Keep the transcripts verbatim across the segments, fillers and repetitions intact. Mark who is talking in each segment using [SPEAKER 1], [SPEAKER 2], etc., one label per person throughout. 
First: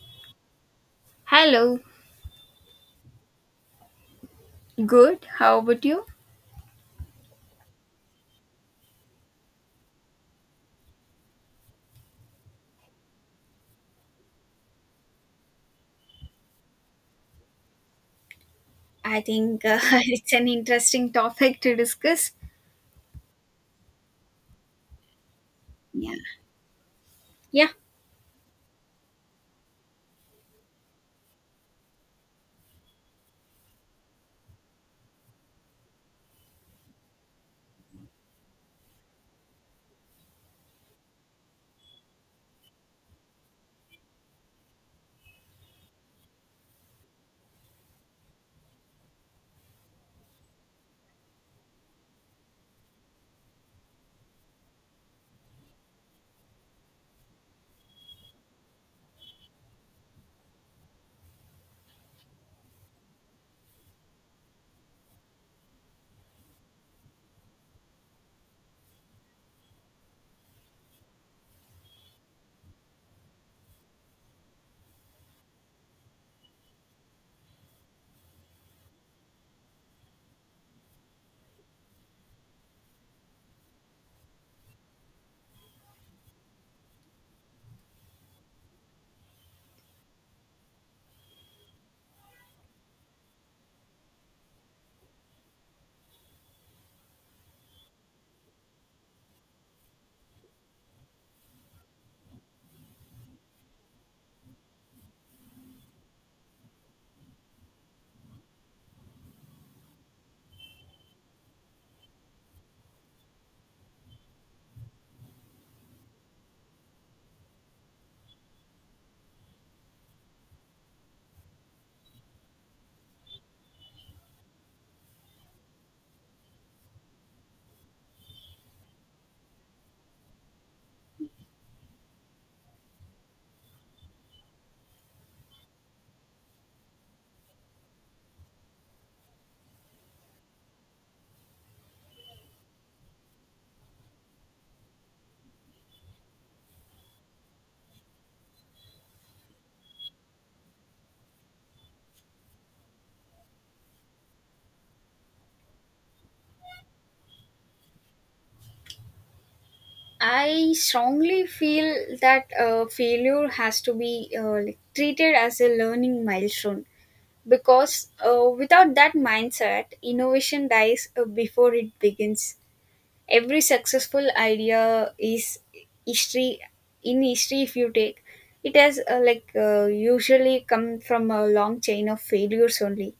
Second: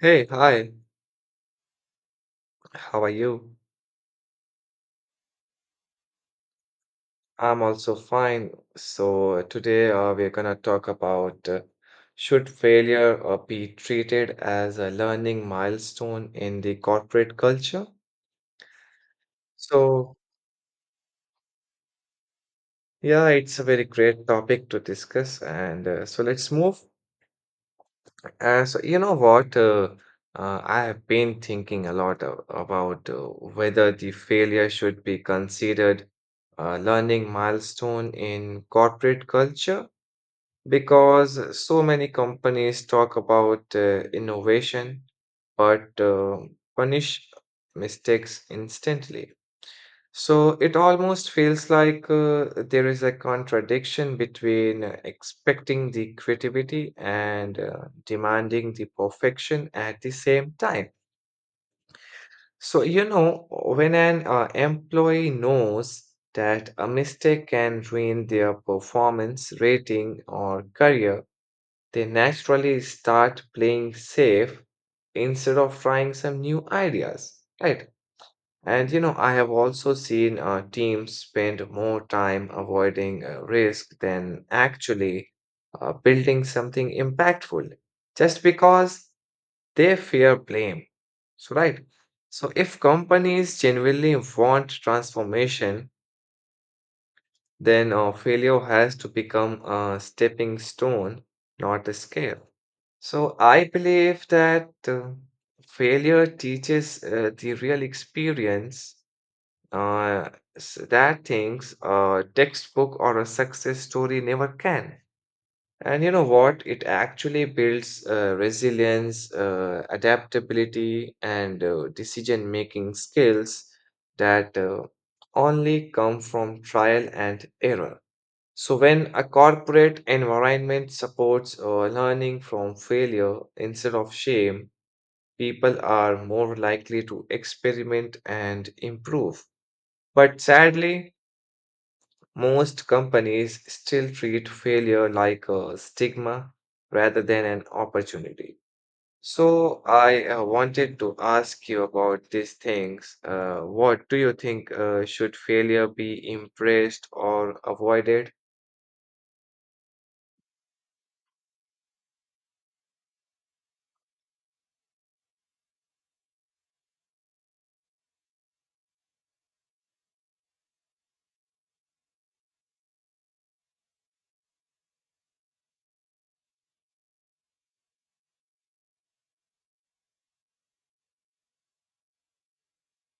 [SPEAKER 1] Hey, hi.
[SPEAKER 2] Hello,
[SPEAKER 1] How are you?
[SPEAKER 2] good. How about you?
[SPEAKER 1] I'm also fine. So uh, today uh, we're gonna talk about uh, should failure uh, be treated as a learning milestone in the corporate culture?
[SPEAKER 2] I think uh,
[SPEAKER 1] So
[SPEAKER 2] it's an interesting topic to discuss.
[SPEAKER 1] yeah, it's a very great topic to discuss, and uh,
[SPEAKER 2] Yeah.
[SPEAKER 1] so let's move.
[SPEAKER 2] Yeah,
[SPEAKER 1] Uh, so you know what? Uh, uh, I have been thinking a lot a- about uh, whether the failure should be considered a learning milestone in corporate culture because so many companies talk about uh, innovation but uh, punish mistakes instantly. So it almost feels like uh, there is a contradiction between uh, expecting the creativity and uh, demanding the perfection at the same time. So, you know, when an uh, employee knows that a mistake can ruin their performance, rating, or career, they naturally start playing safe instead of trying some new ideas, right? And you know, I have also seen uh, teams spend more time avoiding uh, risk than actually uh, building something impactful just because they fear blame. So, right? So, if companies genuinely want transformation, then uh, failure has to become a stepping stone, not a scale. So I believe that uh, failure teaches uh, the real experience uh, s- that things a textbook or a success story never can. And you know what? It actually builds uh, resilience, uh, adaptability, and uh, decision-making skills that uh, only come from trial and error. So, when a corporate environment supports uh, learning from failure instead of shame, people are more likely to experiment and improve. But sadly, most companies still treat failure like a stigma rather than an opportunity. So, I uh, wanted to ask you about these things. Uh, what do you think uh, should failure be embraced or avoided?
[SPEAKER 2] I strongly feel that uh, failure has to be uh, like, treated as a learning milestone because uh, without that mindset, innovation dies uh, before it begins. Every successful idea is history. In history, if you take it has uh, like uh, usually come from a long chain of failures only,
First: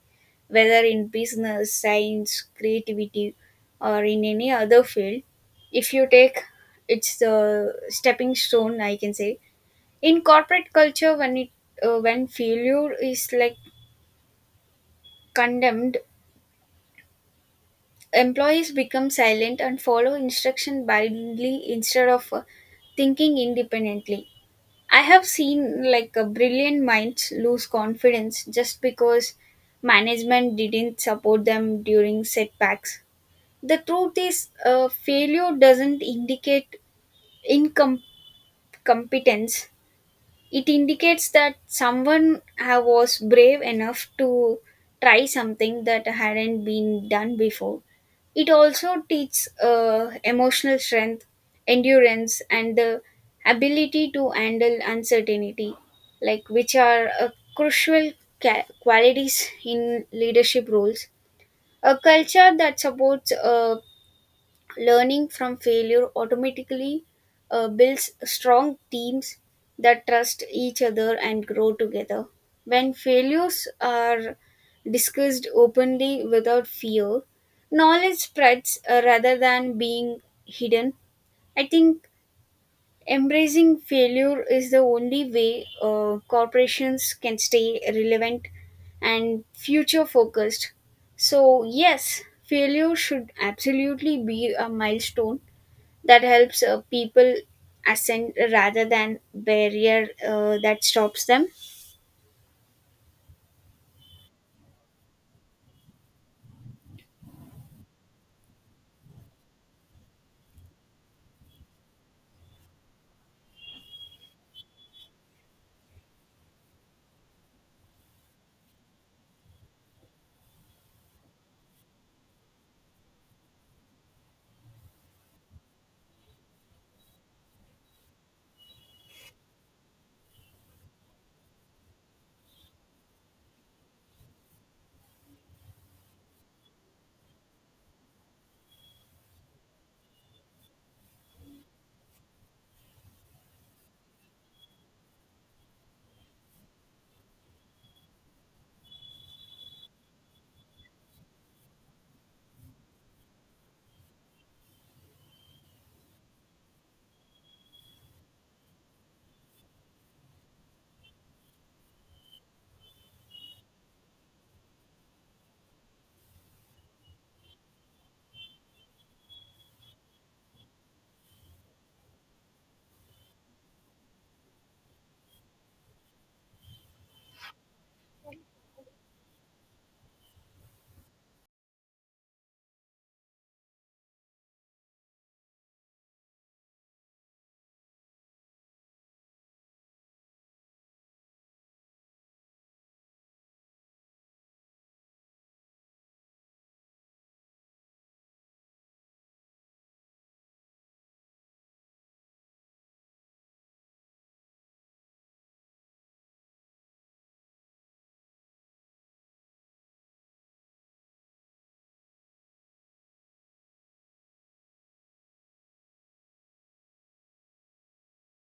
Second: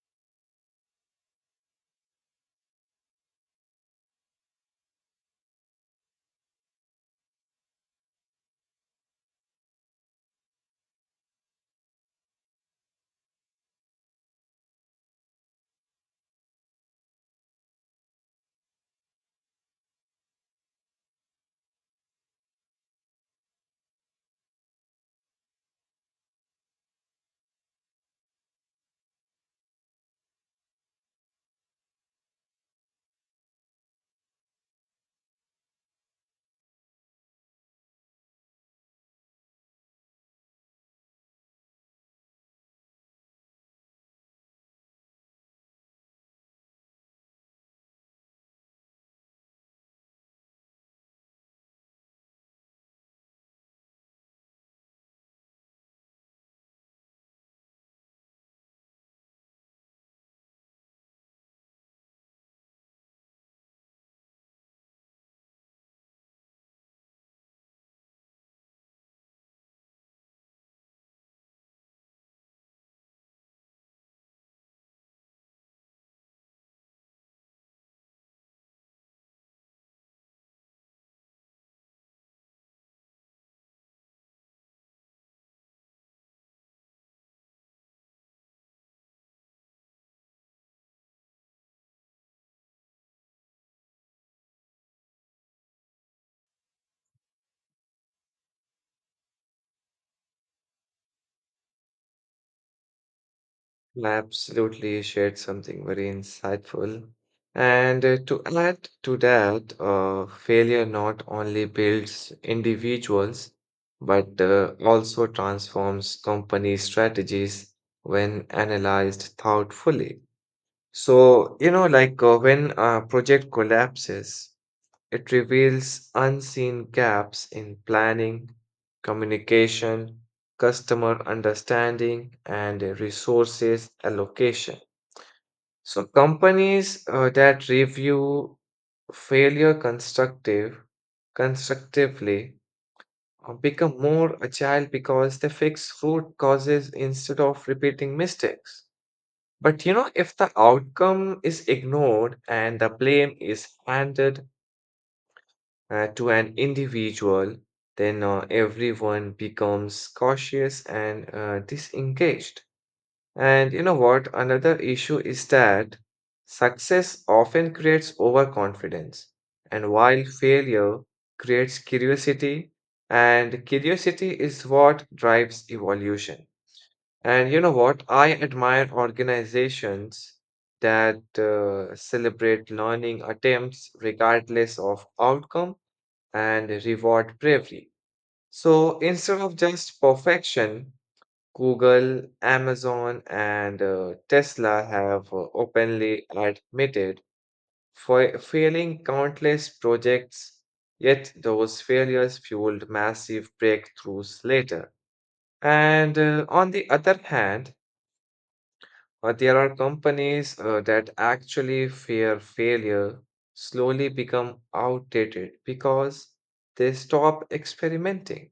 [SPEAKER 2] whether in business, science, creativity, or in any other field. If you take it's the stepping stone, I can say. In corporate culture, when it uh, when failure is like condemned, employees become silent and follow instruction blindly instead of uh, thinking independently. I have seen like a brilliant minds lose confidence just because management didn't support them during setbacks. The truth is uh, failure doesn't indicate incompetence. It indicates that someone ha- was brave enough to try something that hadn't been done before. It also teaches uh, emotional strength, endurance, and the ability to handle uncertainty, like, which are uh, crucial ca- qualities in leadership roles. A culture that supports uh, learning from failure automatically uh, builds strong teams that trust each other and grow together. When failures are discussed openly without fear, knowledge spreads uh, rather than being hidden. I think embracing failure is the only way uh, corporations can stay relevant and future focused. So, yes, failure should absolutely be a milestone that helps uh, people ascend rather than barrier uh, that stops them.
[SPEAKER 1] Absolutely shared something very insightful. And uh, to add to that, uh, failure not only builds individuals, but uh, also transforms company strategies when analyzed thoughtfully. So, you know, like uh, when a project collapses, it reveals unseen gaps in planning, communication, customer understanding, and resources allocation. So, companies uh, that review failure constructive constructively uh, become more agile because they fix root causes instead of repeating mistakes. But you know, if the outcome is ignored and the blame is handed uh, to an individual, then uh, everyone becomes cautious and uh, disengaged. And you know what? Another issue is that success often creates overconfidence, and while failure creates curiosity, and curiosity is what drives evolution. And you know what? I admire organizations that uh, celebrate learning attempts regardless of outcome and reward bravery. So instead of just perfection, Google, Amazon, and uh, Tesla have uh, openly admitted for failing countless projects, yet those failures fueled massive breakthroughs later. And uh, on the other hand, uh, there are companies uh, that actually fear failure slowly become outdated because they stop experimenting.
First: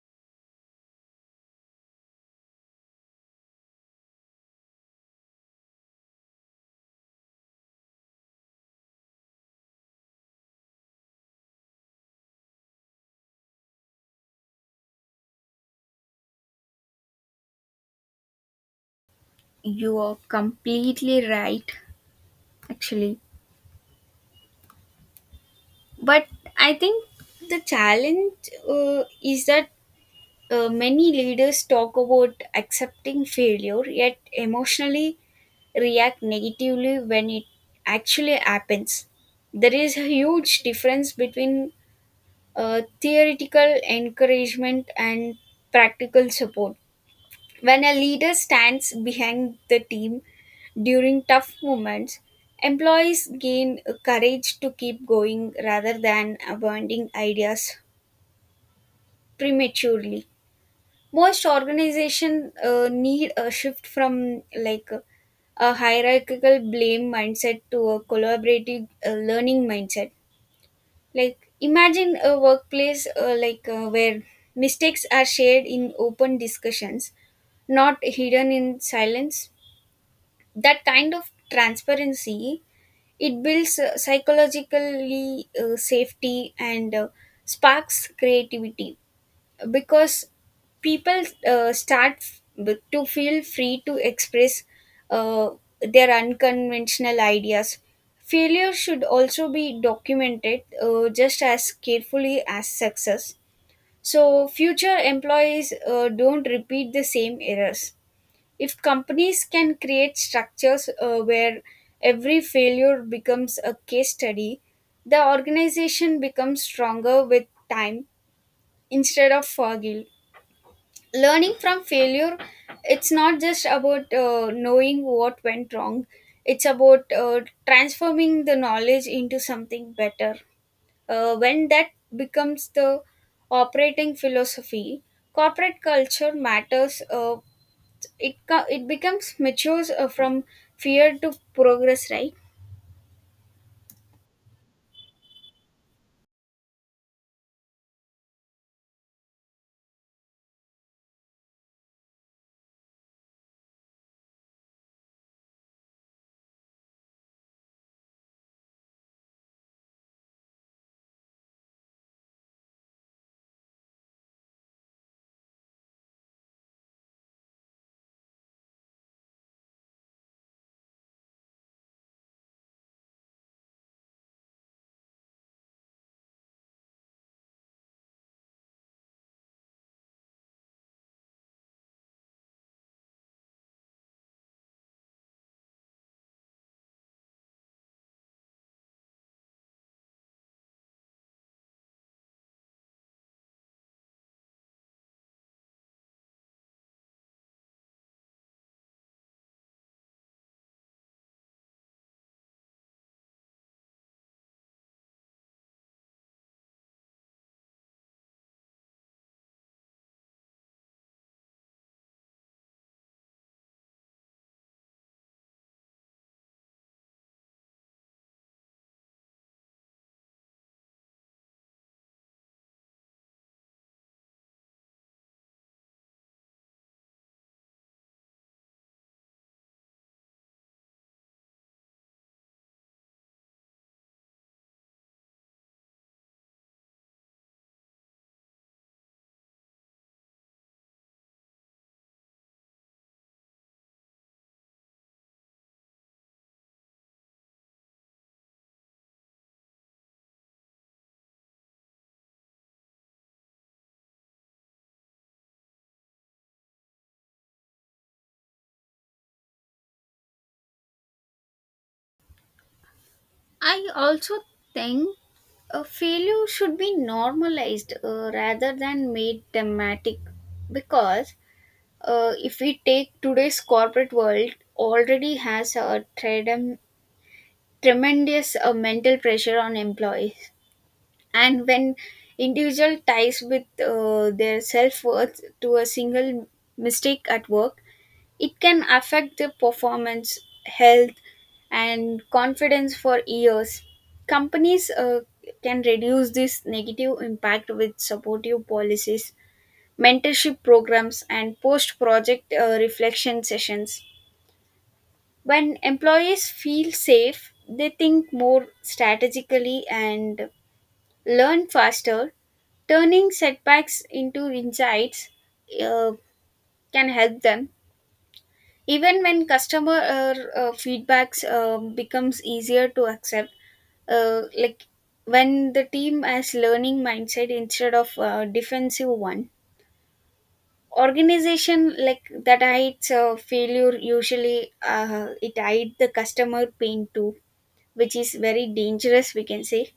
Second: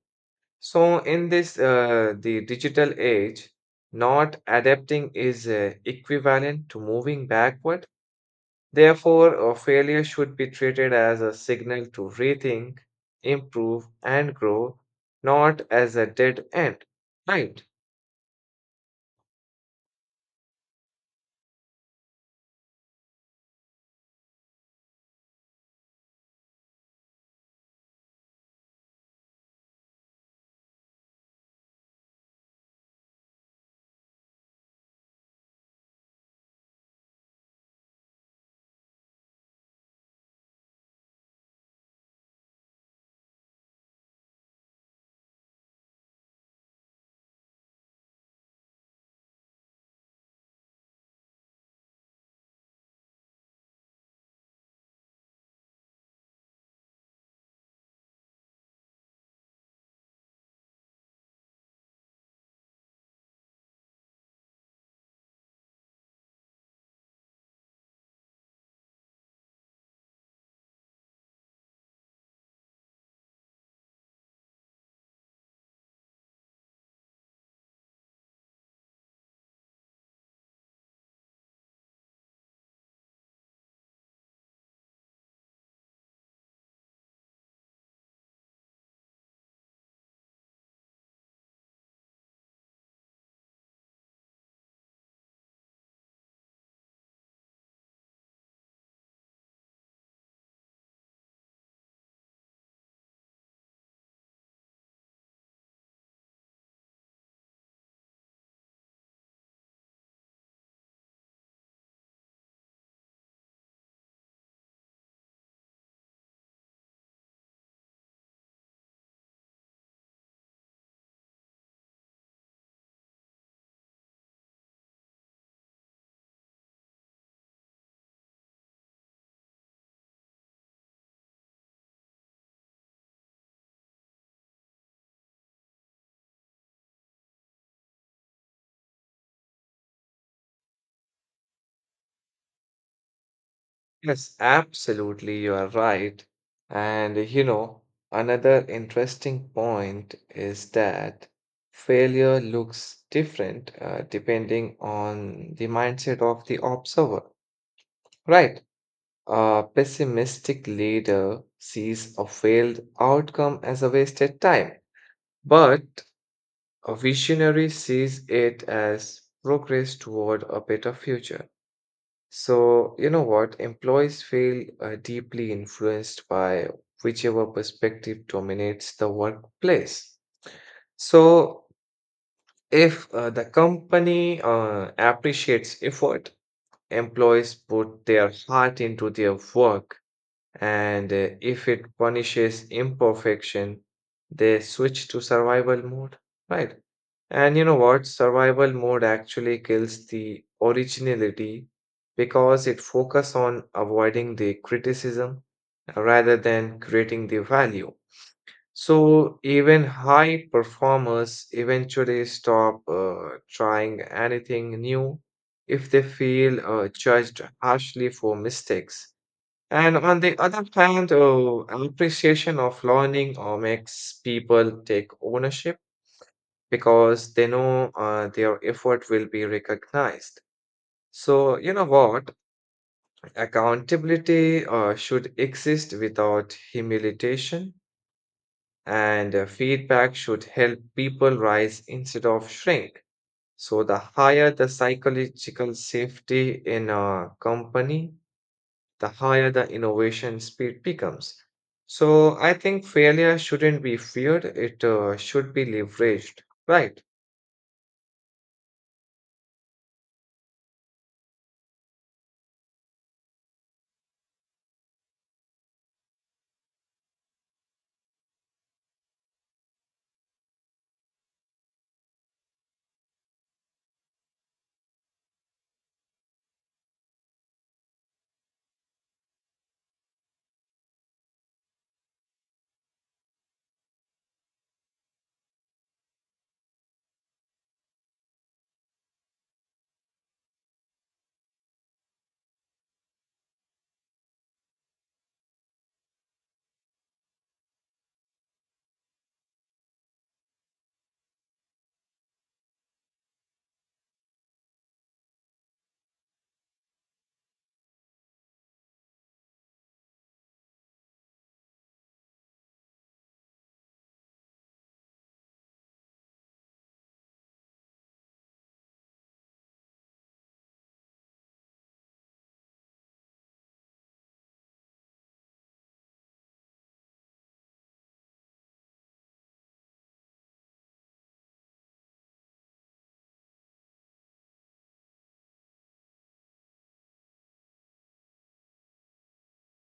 [SPEAKER 1] So, in this uh, the digital age, not adapting is uh, equivalent to moving backward. Therefore, a failure should be treated as a signal to rethink, improve, and grow, not as a dead end. Right.
[SPEAKER 2] You are completely right actually. But I think the challenge uh, is that uh, many leaders talk about accepting failure yet emotionally react negatively when it actually happens. There is a huge difference between uh, theoretical encouragement and practical support. When a leader stands behind the team during tough moments, employees gain courage to keep going rather than abandoning ideas prematurely. Most organizations uh, need a shift from like a hierarchical blame mindset to a collaborative uh, learning mindset. Like, imagine a workplace uh, like uh, where mistakes are shared in open discussions, not hidden in silence. That kind of transparency, it builds uh, psychologically uh, safety and uh, sparks creativity because people uh, start f- to feel free to express uh, their unconventional ideas. Failure should also be documented uh, just as carefully as success, so future employees uh, don't repeat the same errors. If companies can create structures uh, where every failure becomes a case study, the organization becomes stronger with time instead of forgil. Learning from failure, it's not just about uh, knowing what went wrong. It's about uh, transforming the knowledge into something better. Uh, when that becomes the operating philosophy, corporate culture matters, uh, it co- it becomes matures uh, from fear to progress, right?
[SPEAKER 1] Yes, absolutely, you are right. And you know, another interesting point is that failure looks different uh, depending on the mindset of the observer, right? A pessimistic leader sees a failed outcome as a wasted time, but a visionary sees it as progress toward a better future. So, you know what? Employees feel uh, deeply influenced by whichever perspective dominates the workplace. So, if uh, the company uh, appreciates effort, employees put their heart into their work and uh, if it punishes imperfection, they switch to survival mode, right? And you know what? Survival mode actually kills the originality because it focuses on avoiding the criticism rather than creating the value. So even high performers eventually stop uh, trying anything new if they feel uh, judged harshly for mistakes. And on the other hand, uh, appreciation of learning uh, makes people take ownership because they know uh, their effort will be recognized. So, you know what? Accountability uh, should exist without humiliation, and uh, feedback should help people rise instead of shrink. So, the higher the psychological safety in a company, the higher the innovation speed becomes. So I think failure shouldn't be feared, it uh, should be leveraged. Right.
[SPEAKER 2] I also think a failure should be normalized uh, rather than made dramatic because uh, if we take today's corporate world already has a trem- tremendous uh, mental pressure on employees. And when individual ties with uh, their self-worth to a single mistake at work, it can affect the performance, health, and confidence for years. Companies uh, can reduce this negative impact with supportive policies, mentorship programs, and post project uh, reflection sessions. When employees feel safe, they think more strategically and learn faster. Turning setbacks into insights uh, can help them even when customer uh, uh, feedbacks uh, becomes easier to accept, uh, like when the team has learning mindset instead of uh, defensive one. Organization like that hides uh, failure usually, uh, it hides the customer pain too, which is very dangerous, we can say.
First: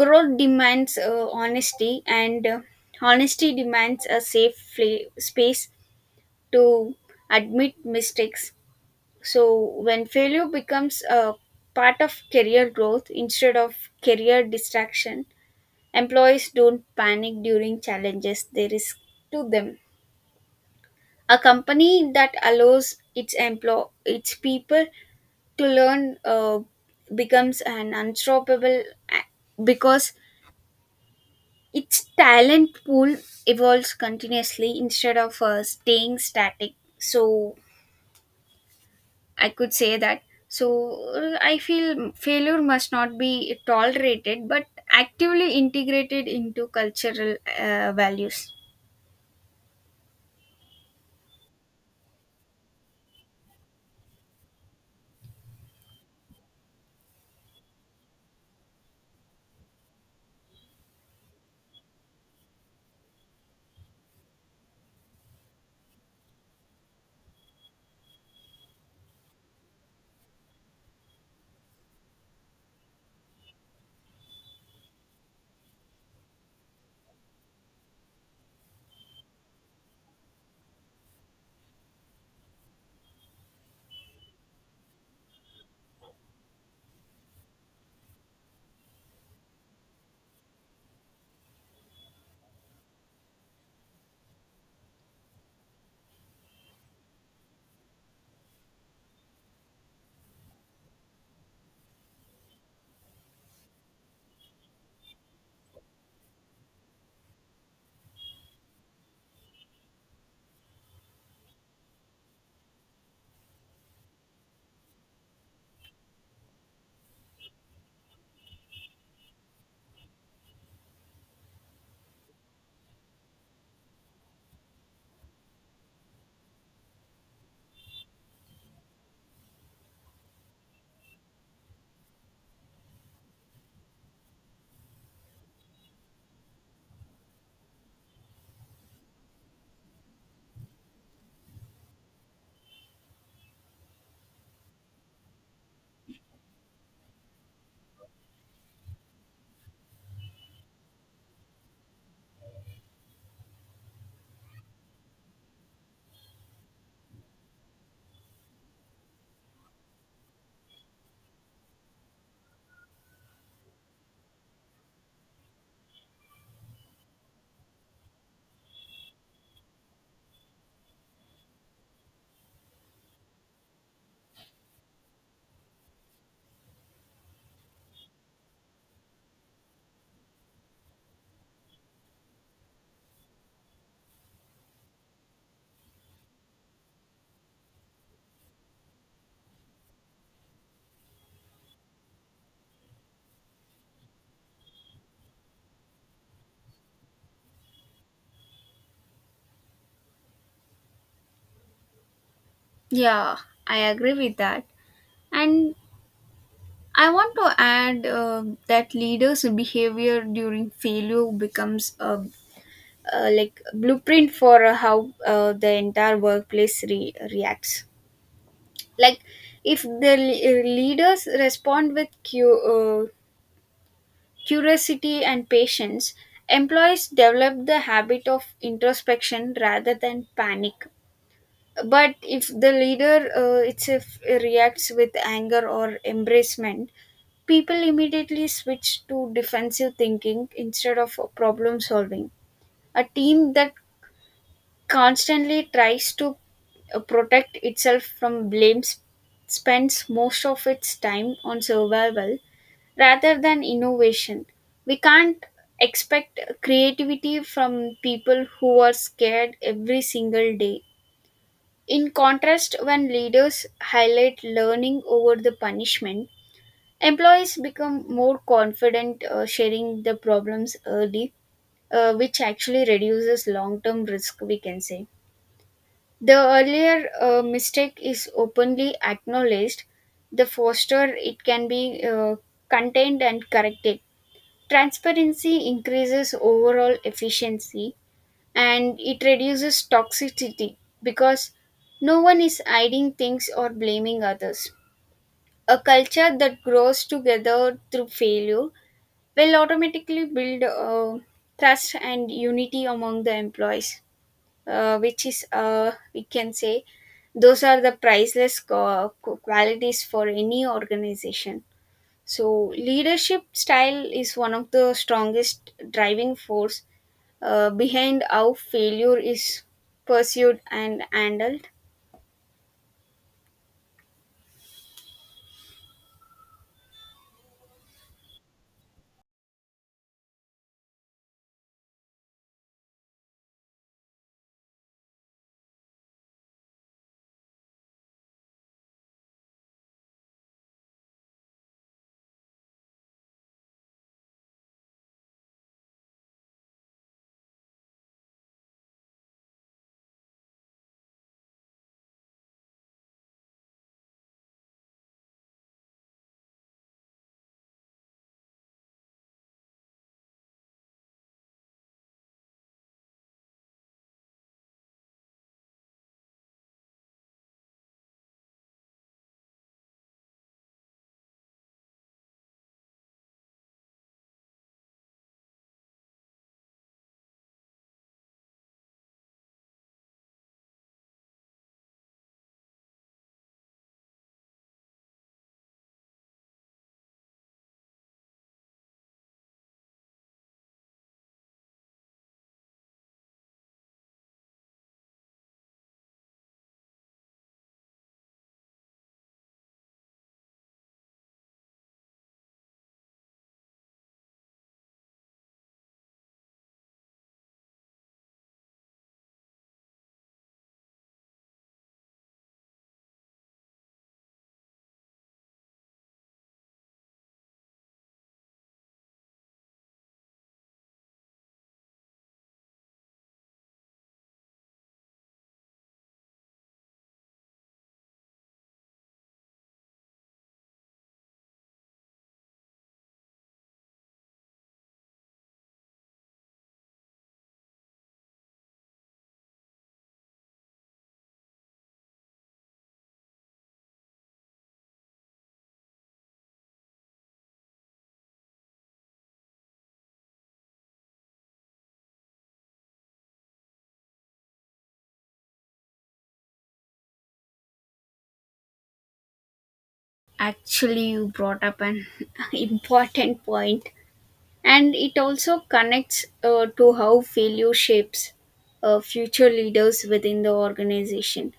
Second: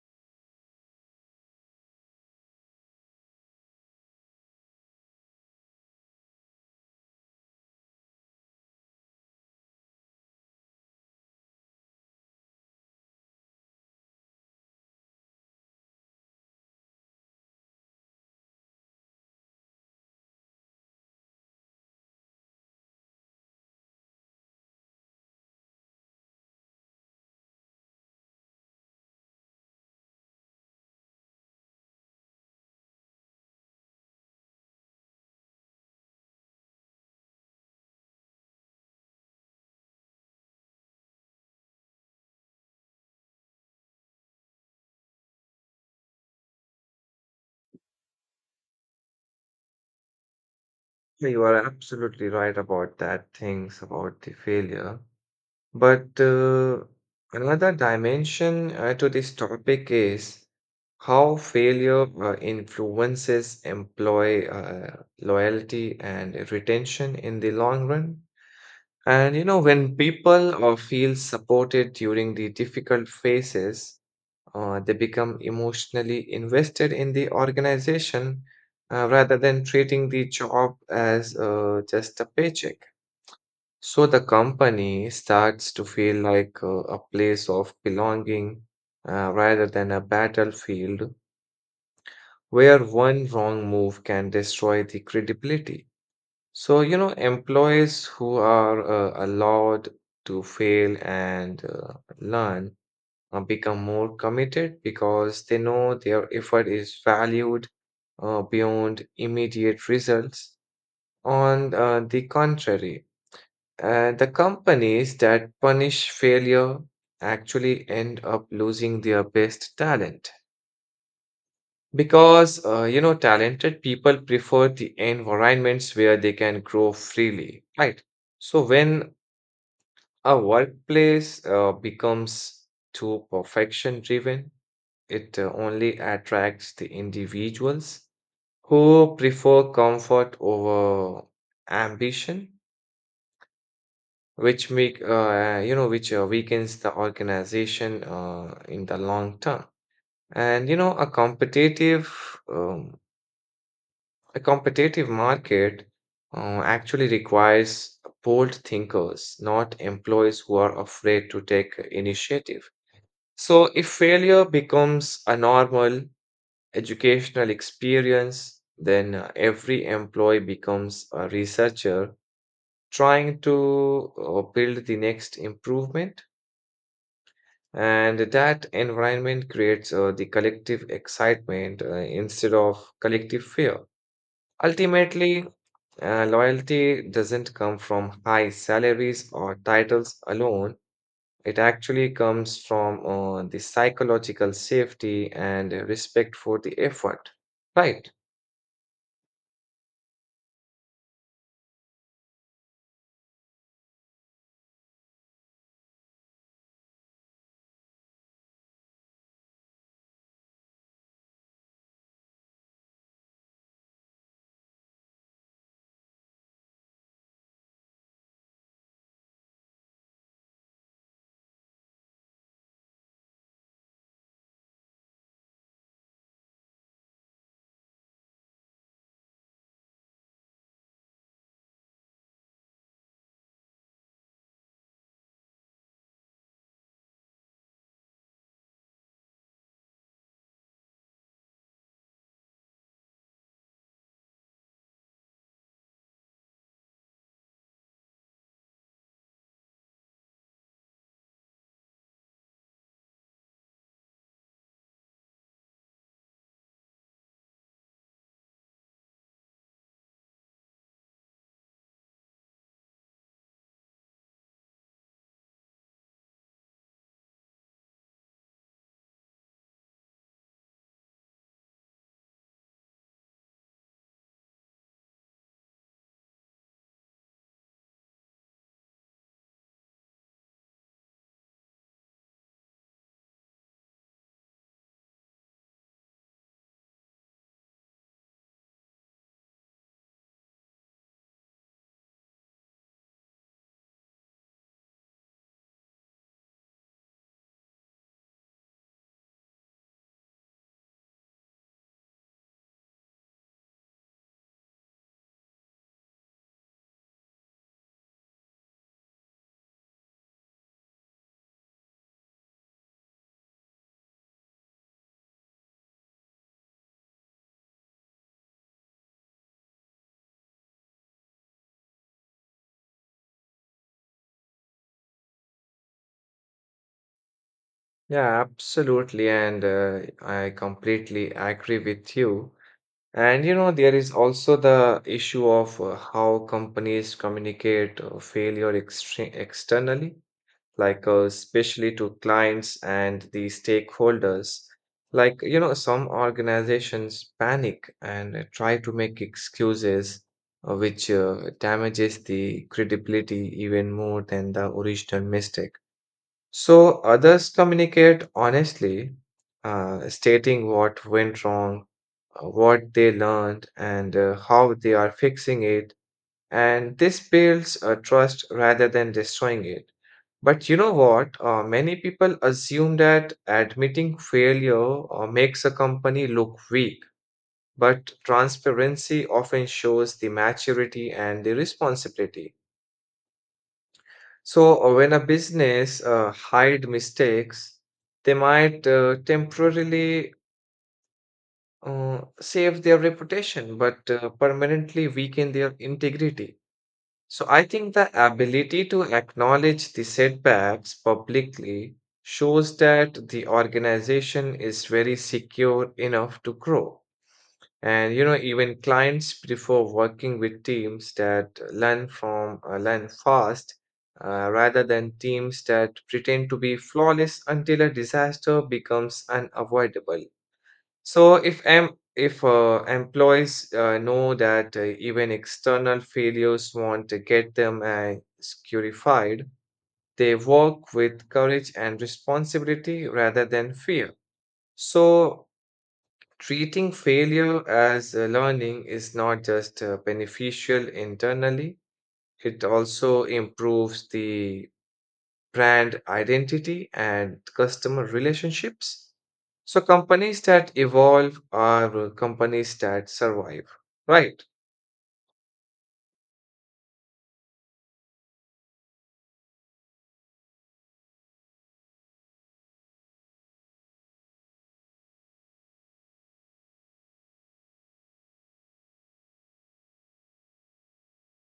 [SPEAKER 2] Growth demands uh, honesty, and uh, honesty demands a safe fla- space to admit mistakes. So when failure becomes a part of career growth instead of career distraction, employees don't panic during challenges they risk to them. A company that allows its employ its people to learn uh, becomes an unstoppable a- because its talent pool evolves continuously instead of uh, staying static. So I could say that. So uh, I feel failure must not be tolerated but actively integrated into cultural uh, values.
[SPEAKER 1] So, you are absolutely right about that, things about the failure. But uh, another dimension uh, to this topic is how failure uh, influences employee uh, loyalty and retention in the long run. And you know, when people uh, feel supported during the difficult phases, uh, they become emotionally invested in the organization uh, rather than treating the job as uh, just a paycheck. So the company starts to feel like uh, a place of belonging uh, rather than a battlefield where one wrong move can destroy the credibility. So, you know, employees who are uh, allowed to fail and uh, learn uh, become more committed because they know their effort is valued uh, beyond immediate results. On uh, the contrary, uh, the companies that punish failure actually end up losing their best talent because, uh, you know, talented people prefer the environments where they can grow freely, right? So when our workplace uh, becomes too perfection driven. It uh, only attracts the individuals who prefer comfort over ambition, which make uh, you know which uh, weakens the organization uh, in the long term. And you know a competitive um, a competitive market uh, actually requires bold thinkers, not employees who are afraid to take initiative. So, if failure becomes a normal educational experience, then uh, every employee becomes a researcher trying to uh, build the next improvement. And that environment creates uh, the collective excitement uh, instead of collective fear. Ultimately, uh, loyalty doesn't come from high salaries or titles alone. It actually comes from uh, the psychological safety and uh, respect for the effort. Right.
[SPEAKER 2] Yeah, I agree with that. And I want to add uh, that leaders' behavior during failure becomes a, a like blueprint for uh, how uh, the entire workplace re- reacts. Like, if the le- leaders respond with cu- uh, curiosity and patience, employees develop the habit of introspection rather than panic. But if the leader uh, itself reacts with anger or embracement, people immediately switch to defensive thinking instead of problem solving. A team that constantly tries to uh, protect itself from blame sp- spends most of its time on survival rather than innovation. We can't expect creativity from people who are scared every single day. In contrast, when leaders highlight learning over the punishment, employees become more confident uh, sharing the problems early, uh, which actually reduces long term risk, we can say. The earlier uh, mistake is openly acknowledged, the faster it can be uh, contained and corrected. Transparency increases overall efficiency and it reduces toxicity because no one is hiding things or blaming others. A culture that grows together through failure will automatically build uh, trust and unity among the employees, uh, which is, uh, we can say, those are the priceless qua- qualities for any organization. So leadership style is one of the strongest driving force uh, behind how failure is pursued and handled.
[SPEAKER 1] Yeah, absolutely. And uh, I completely agree with you. And you know, there is also the issue of uh, how companies communicate uh, failure extre- externally. Like uh, especially to clients and the stakeholders. Like, you know, some organizations panic and uh, try to make excuses, uh, which uh, damages the credibility even more than the original mistake. So others communicate honestly, uh, stating what went wrong, uh, what they learned, and uh, how they are fixing it. And this builds a trust rather than destroying it. But you know what? Uh, many people assume that admitting failure uh, makes a company look weak, but transparency often shows the maturity and the responsibility. So, uh, when a business uh, hide mistakes, they might uh, temporarily uh, save their reputation, but uh, permanently weaken their integrity. So I think the ability to acknowledge the setbacks publicly shows that the organization is very secure enough to grow. And you know, even clients prefer working with teams that learn from uh, learn fast uh, rather than teams that pretend to be flawless until a disaster becomes unavoidable. So if em- if uh, employees uh, know that uh, even external failures want to get them uh, securified, they work with courage and responsibility rather than fear. So treating failure as uh, learning is not just uh, beneficial internally; it also improves the brand identity, and customer relationships. So, companies that evolve are companies that survive, right?
[SPEAKER 2] Actually, you brought up an important point, and it also connects uh, to how failure shapes uh, future leaders within the organization.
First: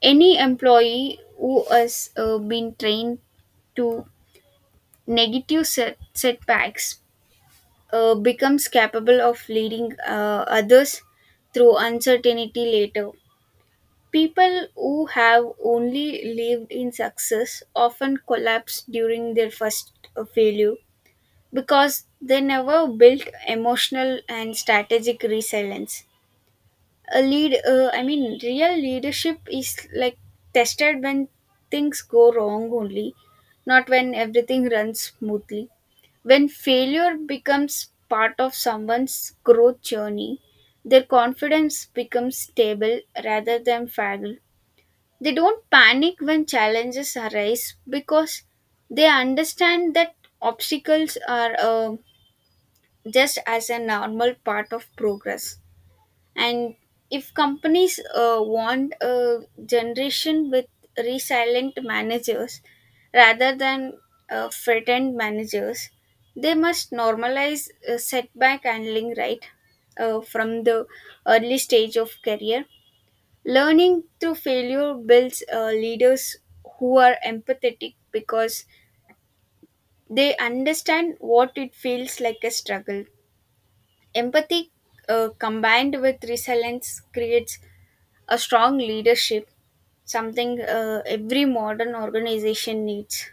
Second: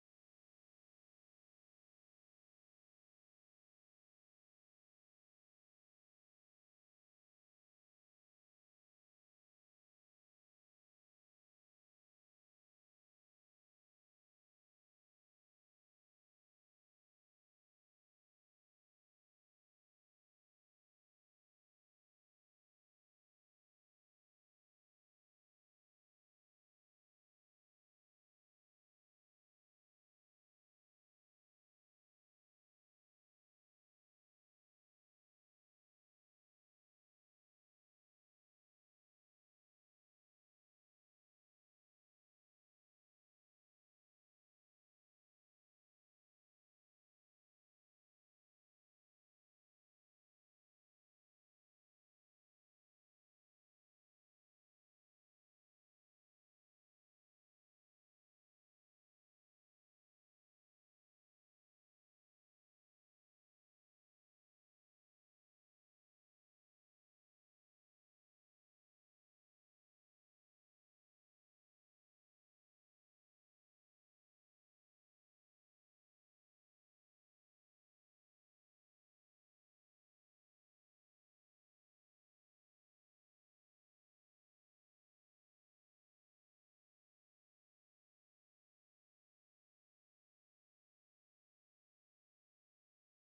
[SPEAKER 2] Any employee who has uh, been trained to negative set- setbacks uh, becomes capable of leading uh, others through uncertainty later. People who have only lived in success often collapse during their first uh, failure because they never built emotional and strategic resilience. A lead, uh, I mean, real leadership is like tested when things go wrong only, not when everything runs smoothly. When failure becomes part of someone's growth journey, their confidence becomes stable rather than fragile. They don't panic when challenges arise because they understand that obstacles are uh, just as a normal part of progress. And if companies uh, want a generation with resilient managers rather than uh, threatened managers, they must normalize uh, setback handling, right, uh, from the early stage of career. Learning through failure builds uh, leaders who are empathetic because they understand what it feels like a struggle. Empathy uh, combined with resilience creates a strong leadership, something uh, every modern organization needs.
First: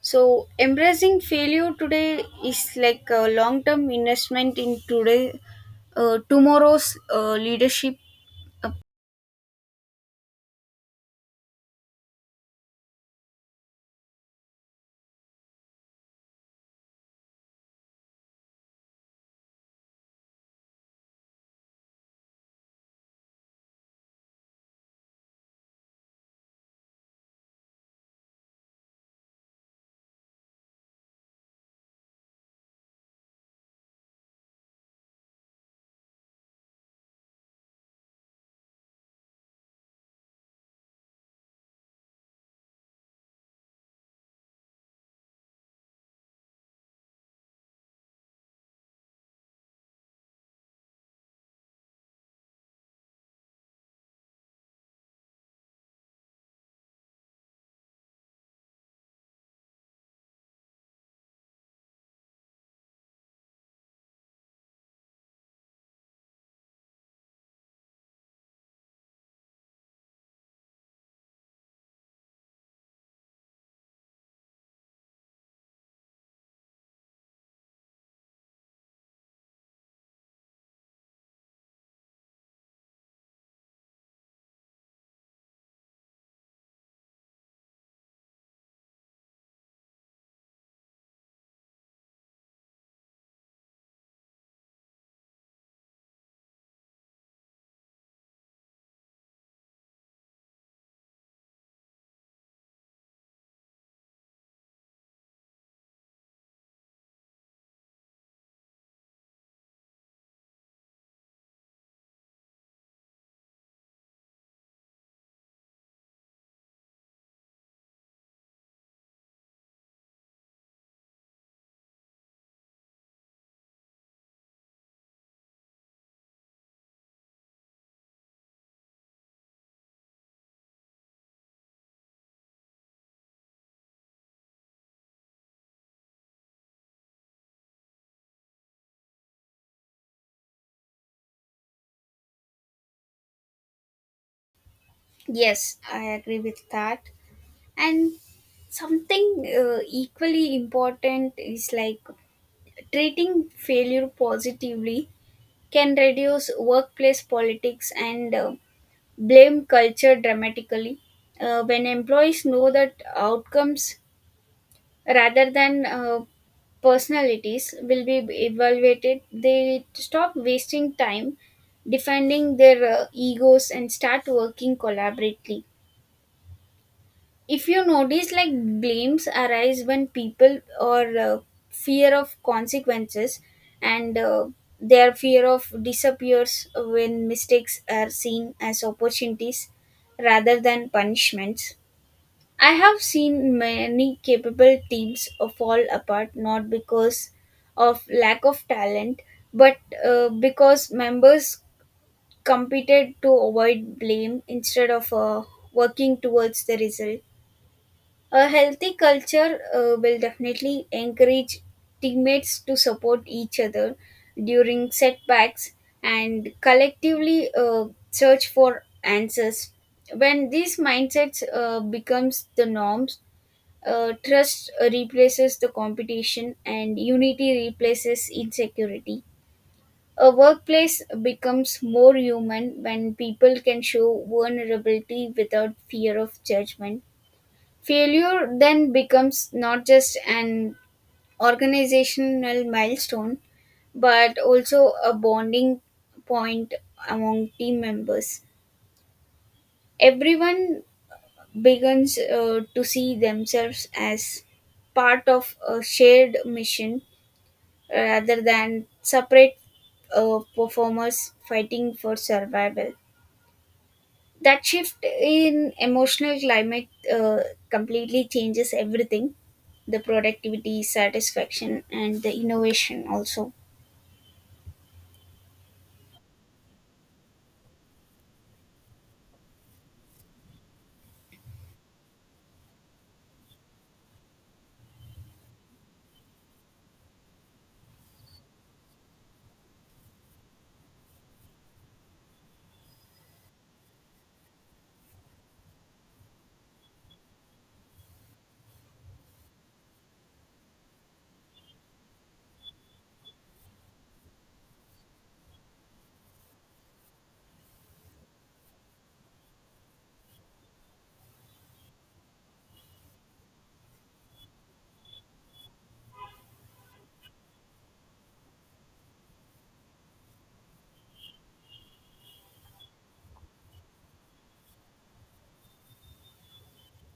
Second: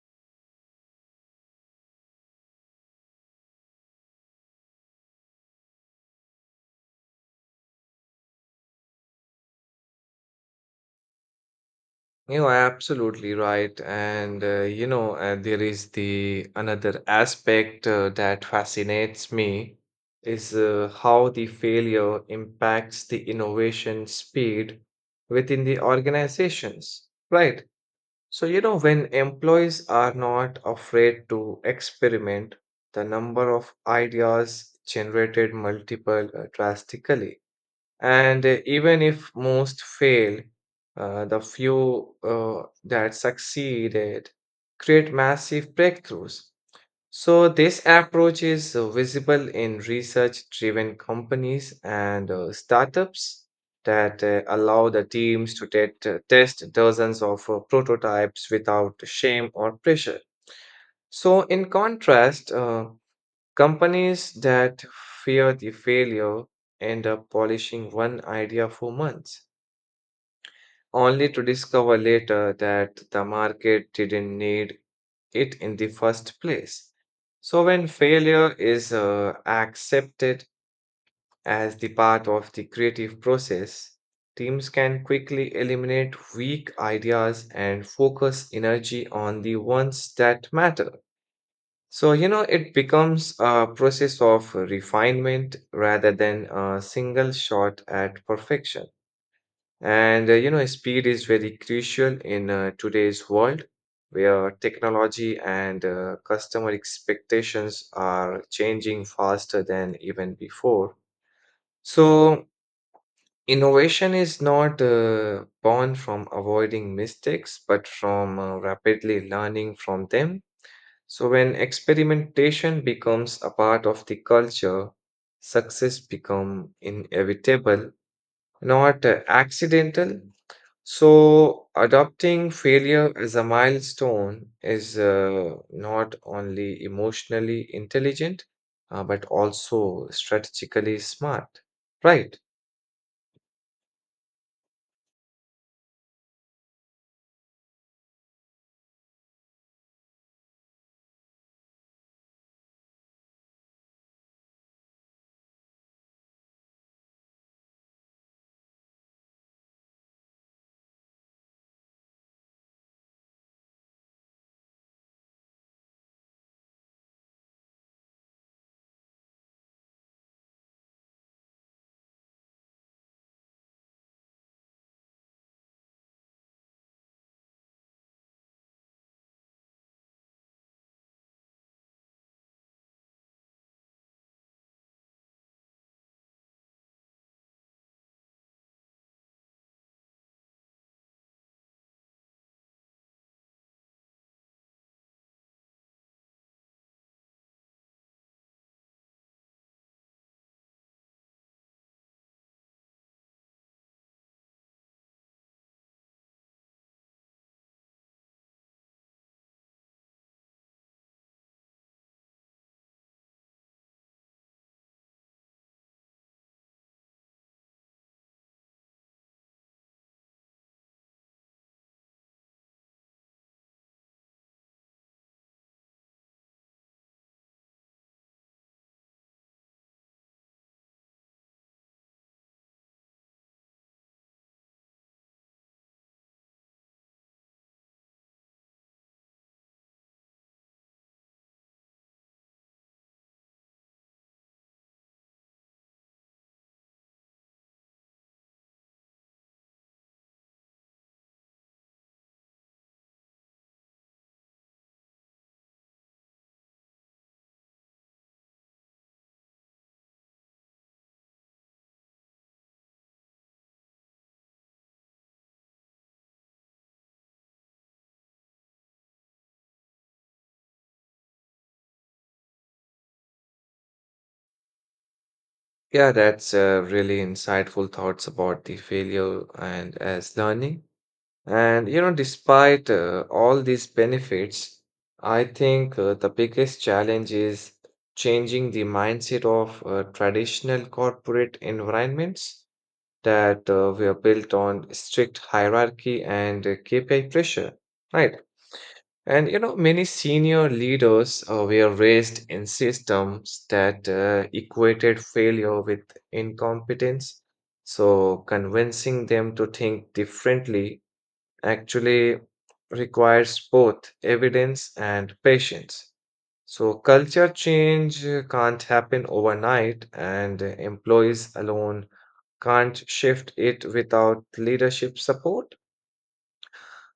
[SPEAKER 2] So, embracing failure today is like a long term investment in today, uh, tomorrow's uh, leadership. Uh,
[SPEAKER 1] You are absolutely right. And, uh, you know, uh, there is the another aspect uh, that fascinates me is uh, how the failure impacts the innovation speed within the organizations, right? So, you know, when employees are not afraid to experiment, the number of ideas generated multiple uh, drastically. And uh, even if most fail, uh, the few uh, that succeeded create massive breakthroughs. So, this approach is uh, visible in research driven companies and uh, startups that uh, allow the teams to tet- uh, test dozens of uh, prototypes without shame or pressure. So, in contrast, uh, companies that fear the failure end up polishing one idea for months only to discover later that the market didn't need it in the first place. So, when failure is uh, accepted as the part of the creative process, teams can quickly eliminate weak ideas and focus energy on the ones that matter. So, you know, it becomes a process of refinement rather than a single shot at perfection. And uh, you know, speed is very crucial in uh, today's world where technology and uh, customer expectations are changing faster than even before. So, innovation is not uh, born from avoiding mistakes, but from uh, rapidly learning from them. So, when experimentation becomes a part of the culture, success become inevitable not uh, accidental. So, adopting failure as a milestone is uh, not only emotionally intelligent, uh, but also strategically smart. Right.
[SPEAKER 2] yes, I agree with that. And something uh, equally important is like treating failure positively can reduce workplace politics and uh, blame culture dramatically. Uh, when employees know that outcomes rather than uh, personalities will be evaluated, they stop wasting time defending their uh, egos and start working collaboratively. If you notice, like, blames arise when people or uh, fear of consequences and uh, their fear of disappears when mistakes are seen as opportunities rather than punishments. I have seen many capable teams fall apart not because of lack of talent, but uh, because members competed to avoid blame instead of uh, working towards the result. A healthy culture uh, will definitely encourage teammates to support each other during setbacks and collectively uh, search for answers. When these mindsets uh, becomes the norms, uh, trust uh, replaces the competition and unity replaces insecurity. A workplace becomes more human when people can show vulnerability without fear of judgment. Failure then becomes not just an organizational milestone, but also a bonding point among team members. Everyone begins uh, to see themselves as part of a shared mission uh, rather than separate uh, performers fighting for survival. That shift in emotional climate uh, completely changes everything, the productivity, satisfaction, and the innovation also.
[SPEAKER 1] Yeah, that's uh, really insightful thoughts about the failure and as learning. And you know, despite uh, all these benefits, I think uh, the biggest challenge is changing the mindset of uh, traditional corporate environments that uh, were built on strict hierarchy and uh, K P I pressure, right? And you know, many senior leaders uh, were raised in systems that uh, equated failure with incompetence. So, convincing them to think differently actually requires both evidence and patience. So, culture change uh, can't happen overnight, and uh, employees alone can't shift it without leadership support.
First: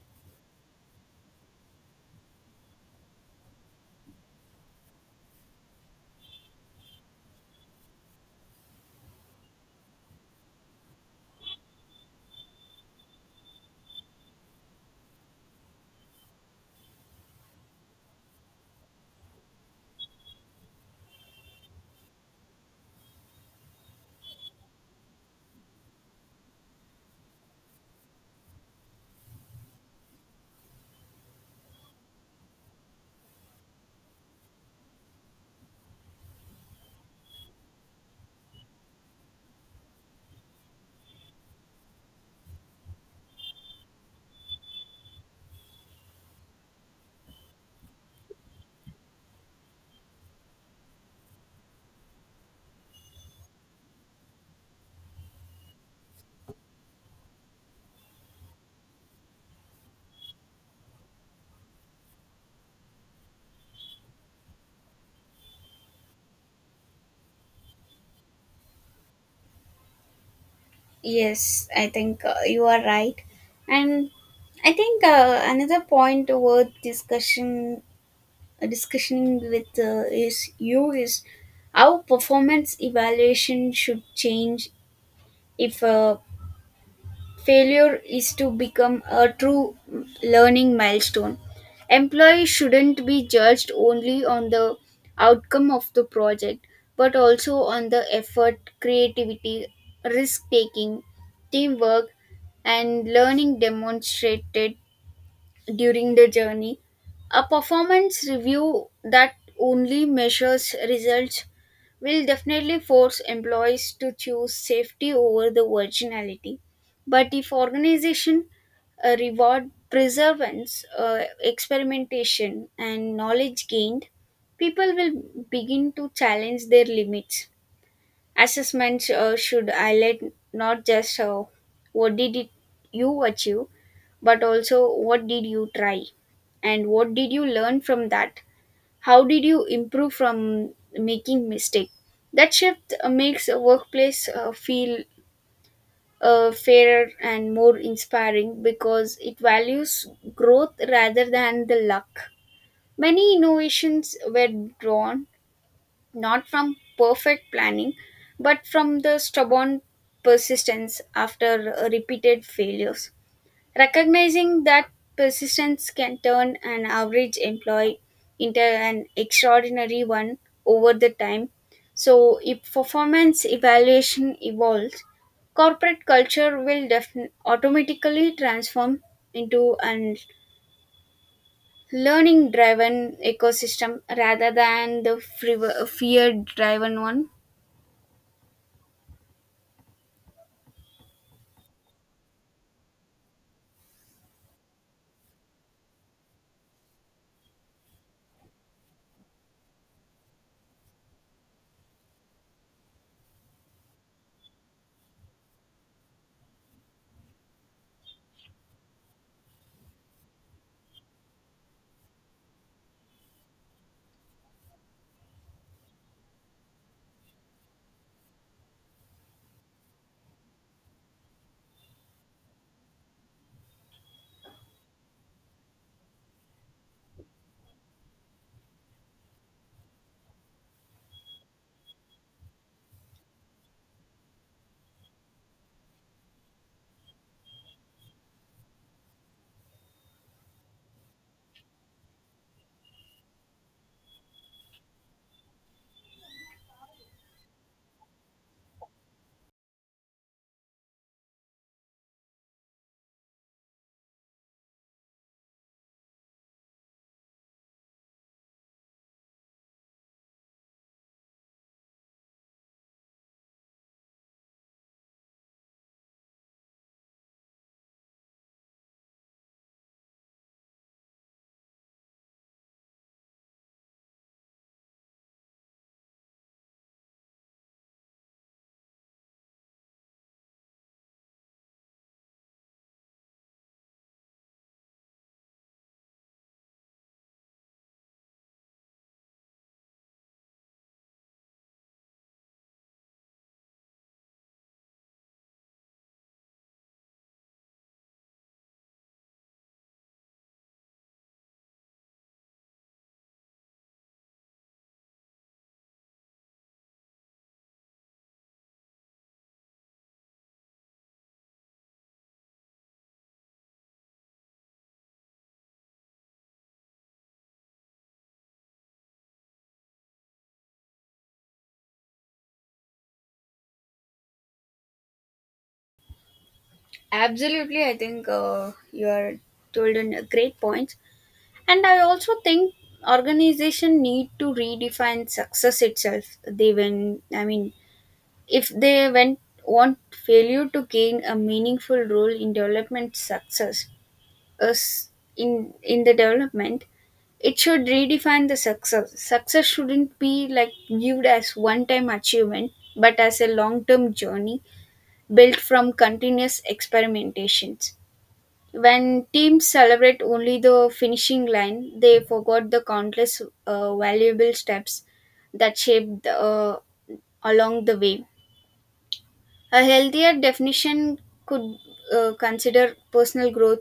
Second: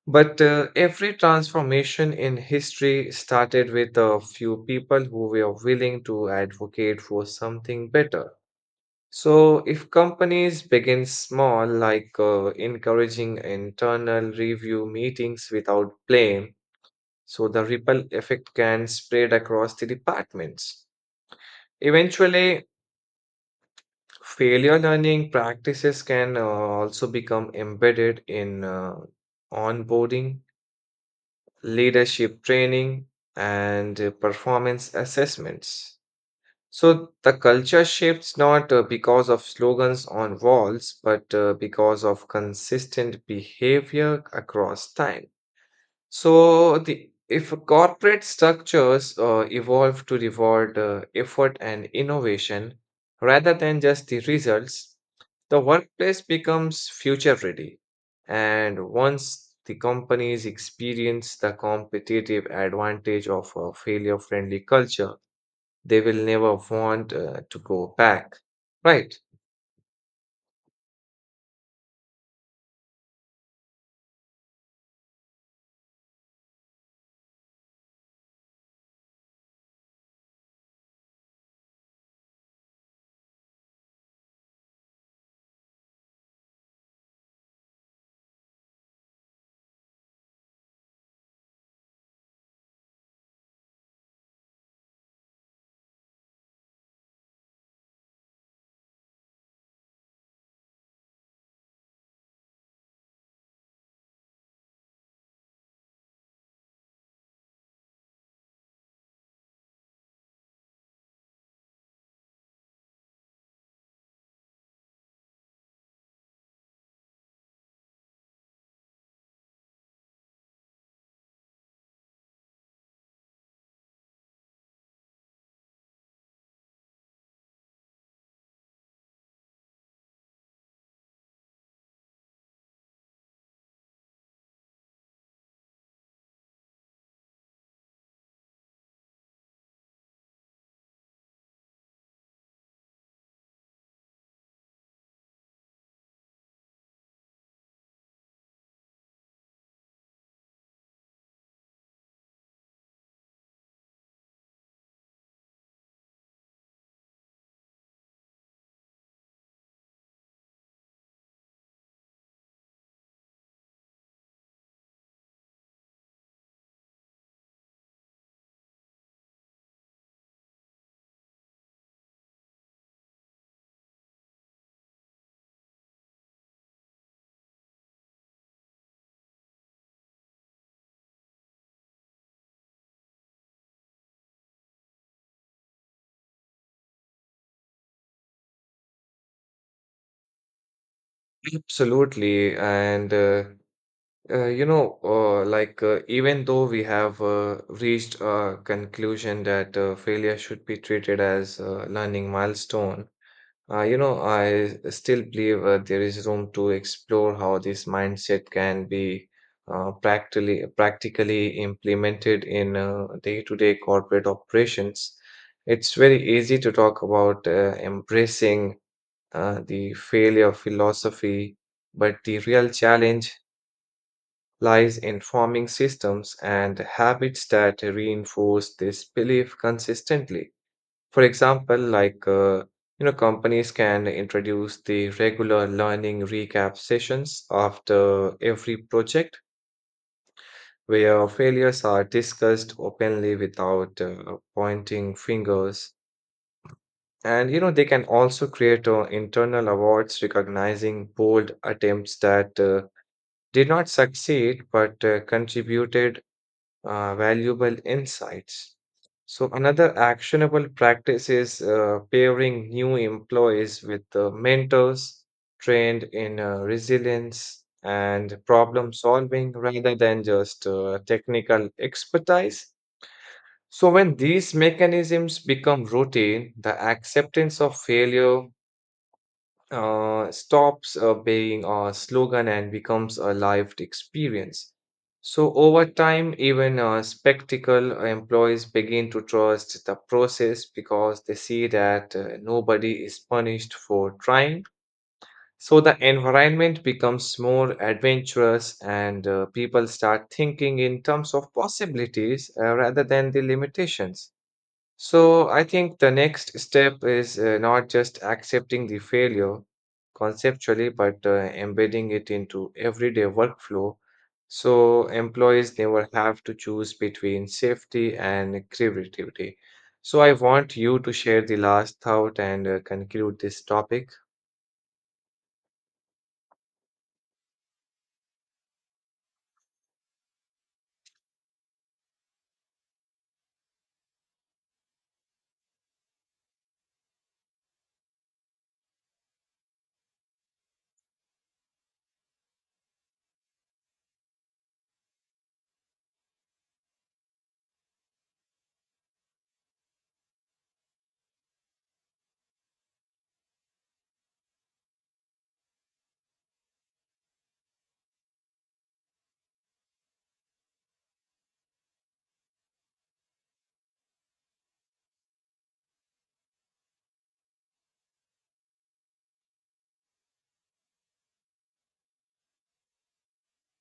[SPEAKER 1] But uh, every transformation in history started with a few people who were willing to advocate for something better. So, if companies begin small, like uh, encouraging internal review meetings without blame, so the ripple effect can spread across the departments. Eventually, failure learning practices can uh, also become embedded in uh, onboarding, leadership training, and uh, performance assessments. So the culture shifts not uh, because of slogans on walls, but uh, because of consistent behavior across time. So the if corporate structures uh, evolve to reward uh, effort and innovation rather than just the results, the workplace becomes future ready. And once the companies experience the competitive advantage of a failure friendly culture, they will never want uh, to go back. Right.
[SPEAKER 2] Yes, I think uh, you are right. And I think uh, another point worth discussion discussing with uh, is you is how performance evaluation should change if uh, failure is to become a true learning milestone. Employees shouldn't be judged only on the outcome of the project, but also on the effort, creativity, risk taking, teamwork, and learning demonstrated during the journey. A performance review that only measures results will definitely force employees to choose safety over the originality. But if organization uh, reward perseverance, uh, experimentation, and knowledge gained, people will begin to challenge their limits. Assessments uh, should highlight not just uh, what did it, you achieve, but also what did you try and what did you learn from that. How did you improve from making mistake? That shift uh, makes a workplace uh, feel uh, fairer and more inspiring because it values growth rather than the luck. Many innovations were drawn not from perfect planning but from the stubborn persistence after uh, repeated failures. Recognizing that persistence can turn an average employee into an extraordinary one over the time. So, if performance evaluation evolves, corporate culture will defin- automatically transform into an learning driven ecosystem rather than the fear driven one.
[SPEAKER 1] Absolutely. And, uh, uh, you know, uh, like, uh, even though we have uh, reached a conclusion that uh, failure should be treated as a learning milestone, Uh, you know, I still believe uh, there is room to explore how this mindset can be uh, practically practically implemented in uh, day-to-day corporate operations. It's very easy to talk about uh, embracing uh, the failure philosophy, but the real challenge lies in forming systems and habits that reinforce this belief consistently. For example, like uh, you know, companies can introduce the regular learning recap sessions after every project where failures are discussed openly without uh, pointing fingers. And you know, they can also create uh, internal awards recognizing bold attempts that uh, did not succeed but uh, contributed uh, valuable insights. So another actionable practice is uh, pairing new employees with uh, mentors trained in uh, resilience and problem solving rather than just uh, technical expertise. So when these mechanisms become routine, the acceptance of failure uh, stops uh, being a slogan and becomes a lived experience. So, over time, even uh, spectacle employees begin to trust the process because they see that uh, nobody is punished for trying. So, the environment becomes more adventurous, and uh, people start thinking in terms of possibilities uh, rather than the limitations. So I think the next step is uh, not just accepting the failure conceptually, but uh, embedding it into everyday workflow. So employees never have to choose between safety and creativity. So I want you to share the last thought and uh, conclude this topic.
[SPEAKER 2] Absolutely, I think uh, you are told in a great point. And I also think organization need to redefine success itself. They, when I mean, if they went want failure to gain a meaningful role in development success us in in the development, it should redefine the success. Success shouldn't be like viewed as one time achievement, but as a long term journey built from continuous experimentations. When teams celebrate only the finishing line, they forgot the countless uh, valuable steps that shaped uh, along the way. A healthier definition could uh, consider personal growth,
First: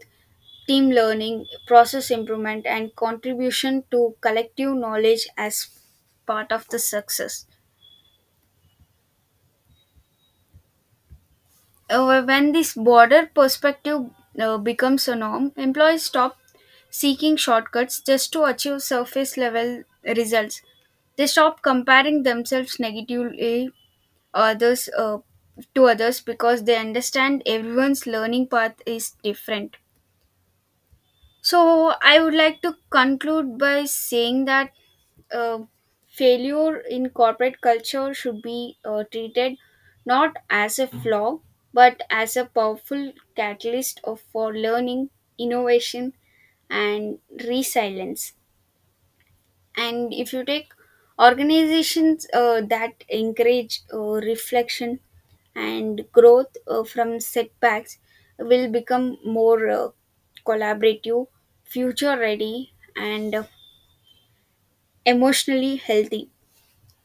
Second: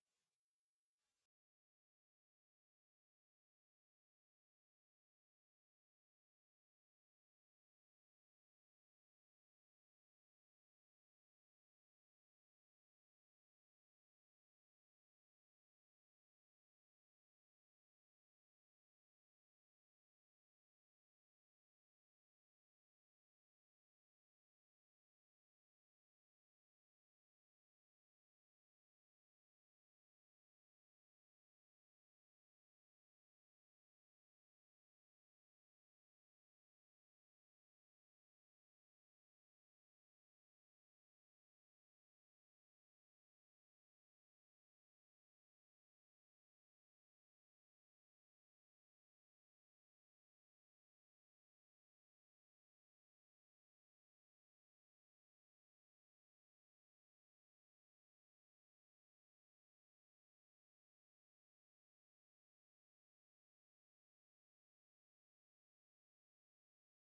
[SPEAKER 2] team learning, process improvement, and contribution to collective knowledge as part of the success. Uh, when this broader perspective uh, becomes a norm, employees stop seeking shortcuts just to achieve surface level results. They stop comparing themselves negatively others uh, to others because they understand everyone's learning path is different. So, I would like to conclude by saying that uh, failure in corporate culture should be uh, treated not as a flaw but as a powerful catalyst of, for learning, innovation, and resilience. And if you take organizations uh, that encourage uh, reflection and growth uh, from setbacks will become more uh, collaborative, future ready, and uh, emotionally healthy.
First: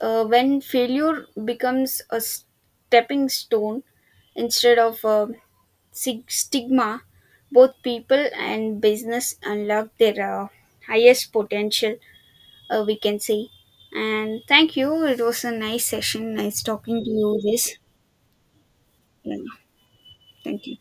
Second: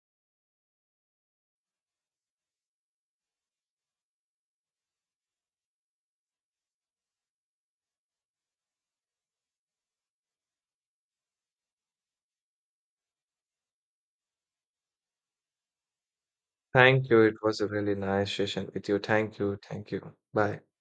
[SPEAKER 2] Uh, when failure becomes a stepping stone instead of a sig- stigma, both people and business unlock their uh, highest potential, uh, we can say. And thank you. It was a nice session. Nice talking to
[SPEAKER 1] Thank you.
[SPEAKER 2] you.
[SPEAKER 1] It was a
[SPEAKER 2] This.
[SPEAKER 1] really nice session with you.
[SPEAKER 2] Yeah.
[SPEAKER 1] Thank you. Thank you. Bye.
[SPEAKER 2] Thank you.